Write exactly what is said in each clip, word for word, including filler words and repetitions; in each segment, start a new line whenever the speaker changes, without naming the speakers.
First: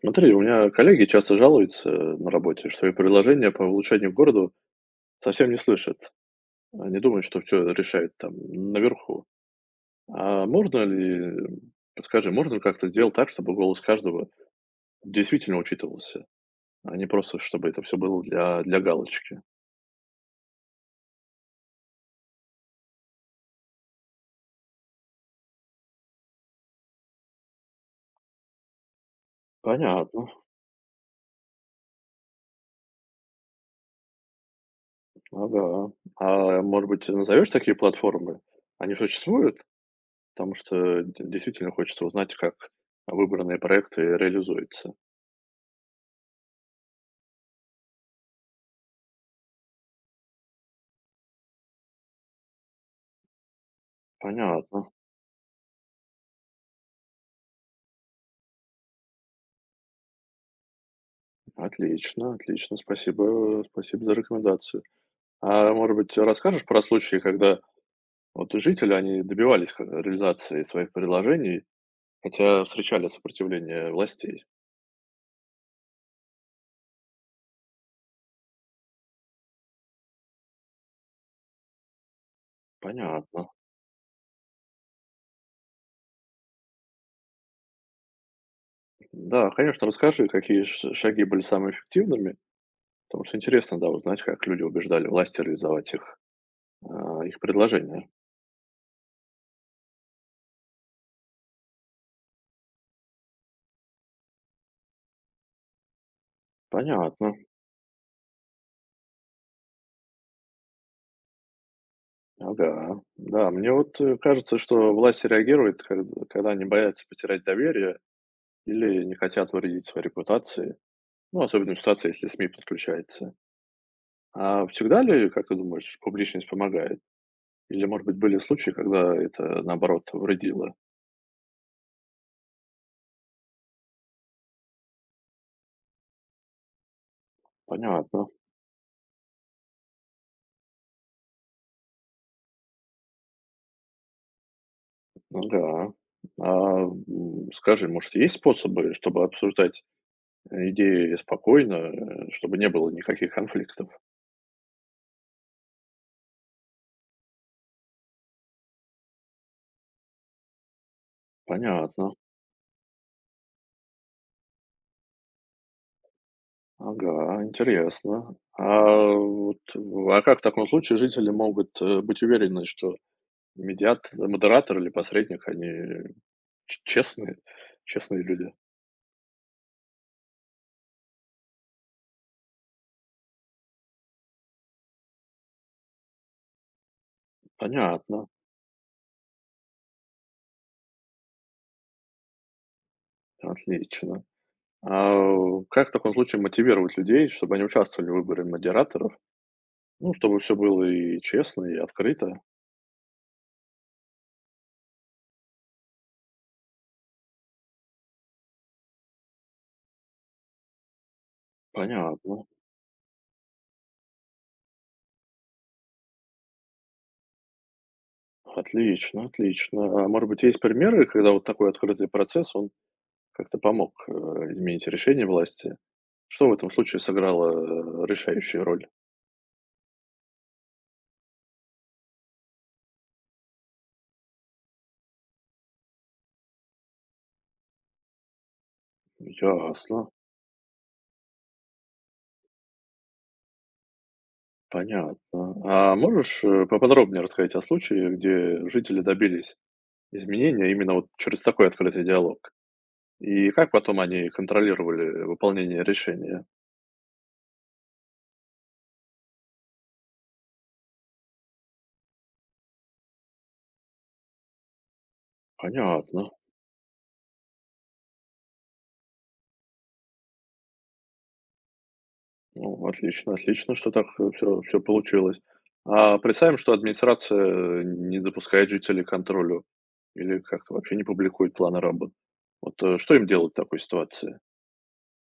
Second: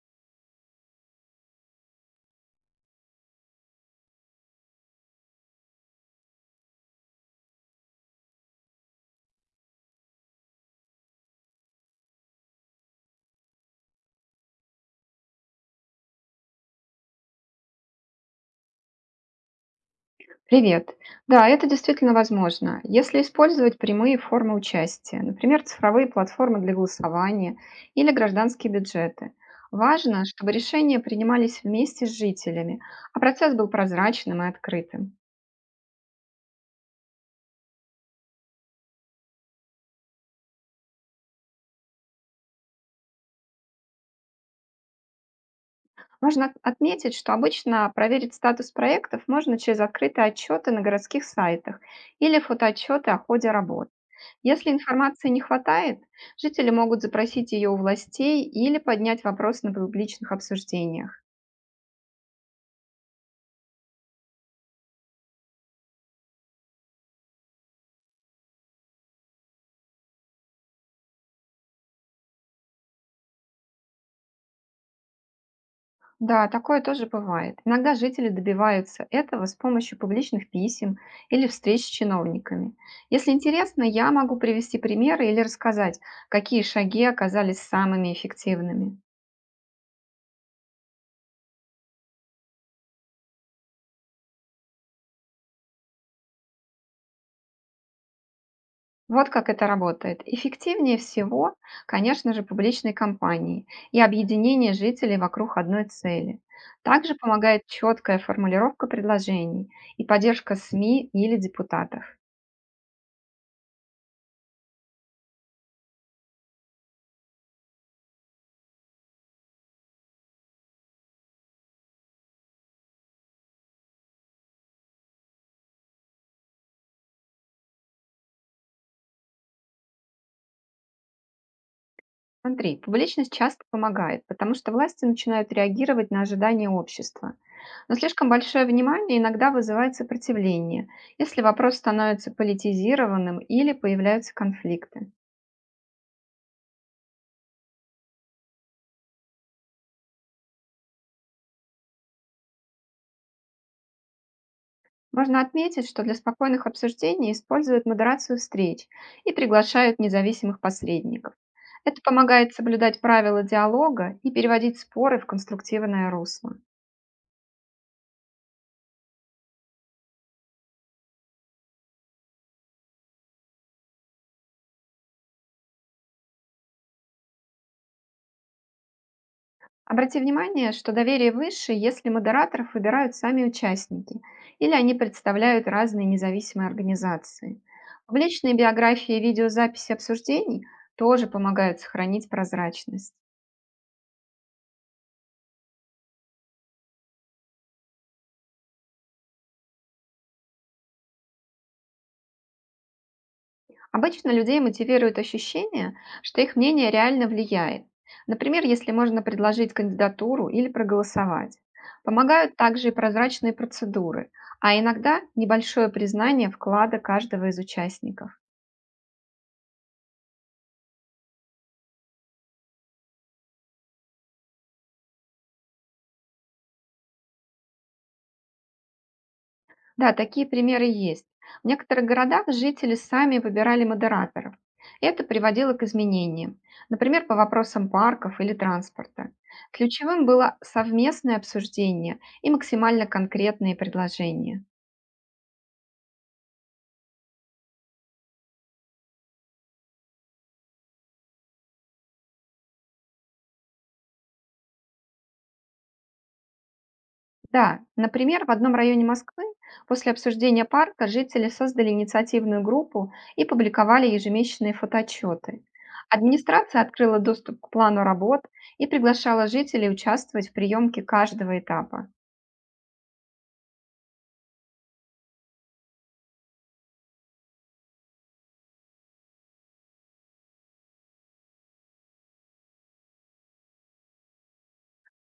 Смотри, у меня коллеги часто жалуются э, на работе, что их предложения по улучшению города совсем не слышат. Они думают, что все решает там наверху. А можно ли, подскажи, можно ли как-то сделать так, чтобы голос каждого действительно учитывался, а не просто, чтобы это все было для, для галочки?
Привет. Да, это действительно возможно, если использовать прямые формы участия, например, цифровые платформы для голосования или гражданские бюджеты. Важно,
Понятно,
чтобы решения принимались вместе с жителями, а процесс был прозрачным и открытым.
ага. А может быть, назовешь такие платформы? Они существуют? Потому что д- действительно хочется узнать, как выбранные проекты реализуются.
Можно от- отметить, что обычно проверить статус проектов можно через открытые отчеты на городских сайтах или фотоотчеты о ходе работ. Если
Понятно.
информации не хватает, жители могут запросить ее у властей или поднять вопрос на публичных обсуждениях.
Отлично, отлично. Спасибо, спасибо за рекомендацию. А может быть, расскажешь про случаи, когда вот жители, они добивались х- реализации своих предложений, хотя встречали сопротивление властей?
Да, такое тоже бывает. Иногда жители добиваются этого с помощью публичных писем или встреч с чиновниками. Если
Понятно.
интересно, я могу привести примеры или рассказать, какие шаги оказались самыми эффективными.
Да, конечно, расскажи, какие ш- шаги были самыми эффективными, потому что интересно, да, узнать, как люди убеждали власти реализовать их, а, их предложения.
Вот как это работает. Эффективнее всего, конечно же, публичные кампании и объединение жителей вокруг одной цели. Также
Понятно.
помогает четкая формулировка предложений и поддержка эс эм и или депутатов.
Ага. Да, мне вот э, кажется, что власти реагируют, когда когда они боятся потерять доверие или не хотят вредить своей репутации. Ну, особенно ситуация, если СМИ подключается. А всегда ли, как ты думаешь, публичность помогает? Или, может быть, были случаи, когда это, наоборот, вредило?
Смотри, публичность часто помогает, потому что власти начинают реагировать на ожидания общества. Но слишком
Понятно.
большое внимание иногда вызывает сопротивление, если вопрос становится политизированным или появляются конфликты.
Ну да. А, м, скажи, может, есть способы, чтобы обсуждать идеи спокойно, э, чтобы не было никаких конфликтов?
Можно отметить, что для спокойных обсуждений используют модерацию встреч и приглашают независимых посредников. Это
Понятно.
помогает соблюдать правила диалога и переводить споры в конструктивное русло.
Ага, интересно. А вот, в- а как в таком случае жители могут э, быть уверены, что медиат, модератор или посредник, они ч- честные, честные люди?
Обрати внимание, что доверие выше, если модераторов выбирают сами участники или они представляют разные независимые организации.
Понятно,
Публичные биографии и видеозаписи обсуждений тоже помогают сохранить прозрачность.
отлично. А, э, как в таком случае мотивировать людей, чтобы они участвовали в выборе модераторов? Ну, чтобы все было и честно, и открыто.
Обычно людей мотивирует ощущение, что их мнение реально влияет. Например, если можно предложить кандидатуру или проголосовать.
Понятно.
Помогают также и прозрачные процедуры, а иногда небольшое признание вклада каждого из участников.
Отлично, отлично. А может быть, есть примеры, когда вот такой открытый процесс, он как-то помог, э, изменить решение власти? Что в этом случае сыграло, э, решающую роль?
Да, такие примеры есть. В некоторых городах жители сами выбирали модераторов. Это приводило к изменениям, например, по вопросам парков или транспорта.
Ясно,
Ключевым было совместное обсуждение и максимально конкретные предложения.
понятно. А можешь, э, поподробнее рассказать о случае, где жители добились изменения именно вот через такой открытый диалог? И как потом они контролировали выполнение решения?
Да, например, в одном районе Москвы после обсуждения парка жители создали инициативную группу и публиковали ежемесячные фотоотчеты.
Понятно.
Администрация открыла доступ к плану работ и приглашала жителей участвовать в приемке каждого этапа.
Ну, отлично, отлично, что так все, все получилось. А представим, что администрация не допускает жителей к контролю или как-то вообще не публикует планы работ. Вот э, что им делать в такой ситуации?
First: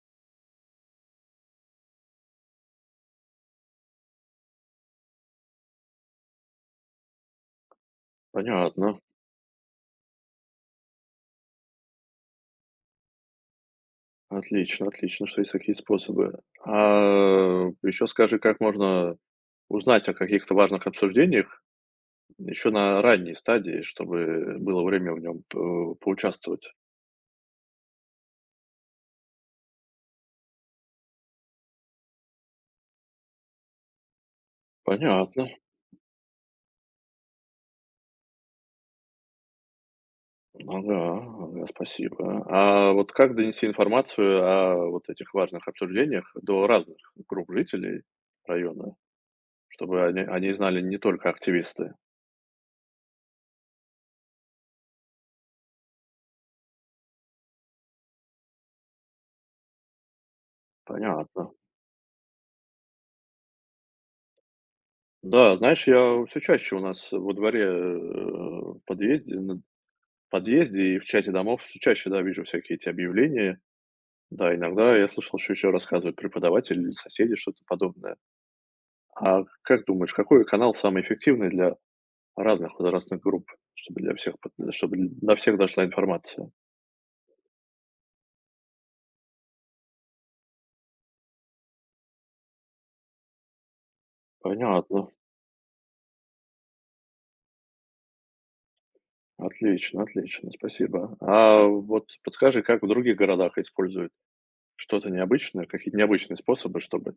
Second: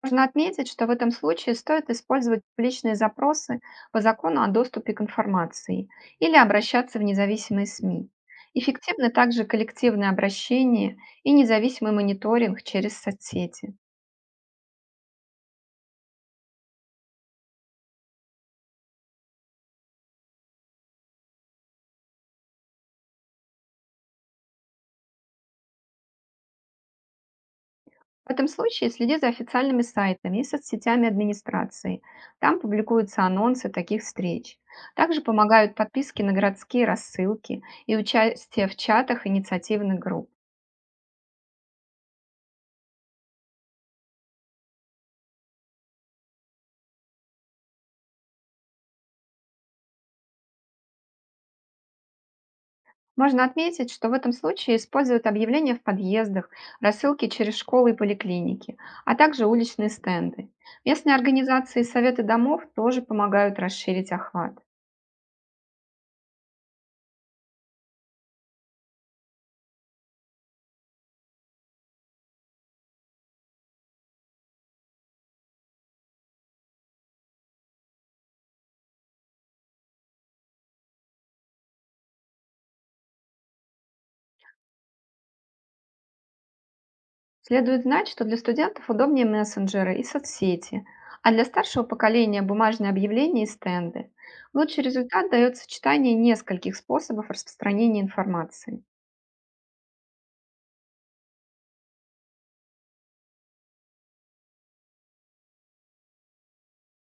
Можно отметить, что в этом случае стоит использовать публичные запросы по закону о доступе к информации или обращаться в независимые эс эм и.
Понятно.
Эффективны также коллективные обращения и независимый мониторинг через соцсети.
Отлично, отлично, что есть такие способы. А еще скажи, как можно узнать о каких-то важных обсуждениях еще на ранней стадии, чтобы было время в нем э, поучаствовать.
В этом случае следи за официальными сайтами и соцсетями администрации. Там публикуются анонсы таких встреч. Также
Понятно.
помогают подписки на городские рассылки и участие в чатах инициативных групп.
Ага, ага, спасибо. А вот как донести информацию о вот этих важных обсуждениях до разных групп жителей района, чтобы они, они знали не только активисты?
Можно отметить, что в этом случае используют объявления в подъездах, рассылки через школы и поликлиники, а также уличные стенды. Местные
Понятно.
организации и советы домов тоже помогают расширить охват.
Да, знаешь, я все чаще у нас во дворе, э, в подъезде, на подъезде и в чате домов все чаще, да, вижу всякие эти объявления. Да, иногда я слышал, что еще рассказывают преподаватели или соседи что-то подобное. А как думаешь, какой канал самый эффективный для разных возрастных групп, чтобы для всех, под- чтобы до всех дошла информация.
Следует знать, что для студентов удобнее мессенджеры и соцсети, а для старшего поколения бумажные объявления и стенды. Лучший
Понятно.
результат дает сочетание нескольких способов распространения информации.
Отлично, отлично, спасибо. А вот подскажи, как в других городах используют что-то необычное, какие-то необычные способы, чтобы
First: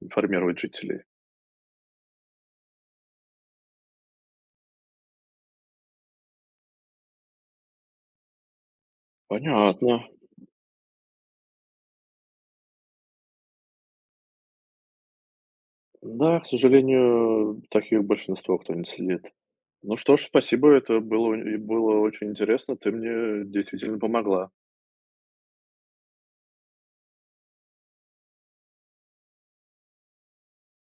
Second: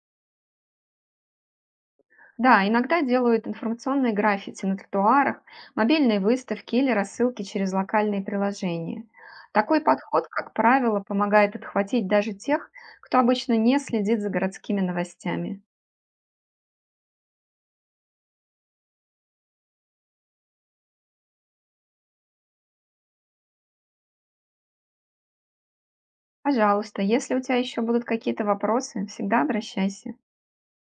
информировать жителей?
Да, иногда делают информационные граффити на тротуарах, мобильные выставки или рассылки через локальные приложения. Такой
Понятно.
подход, как правило, помогает отхватить даже тех, кто обычно не следит за городскими новостями.
Да, к сожалению, таких большинство кто не следит. Ну что ж, спасибо, это было, было очень интересно, ты мне действительно помогла.
Пожалуйста, если у тебя еще будут какие-то вопросы, всегда обращайся.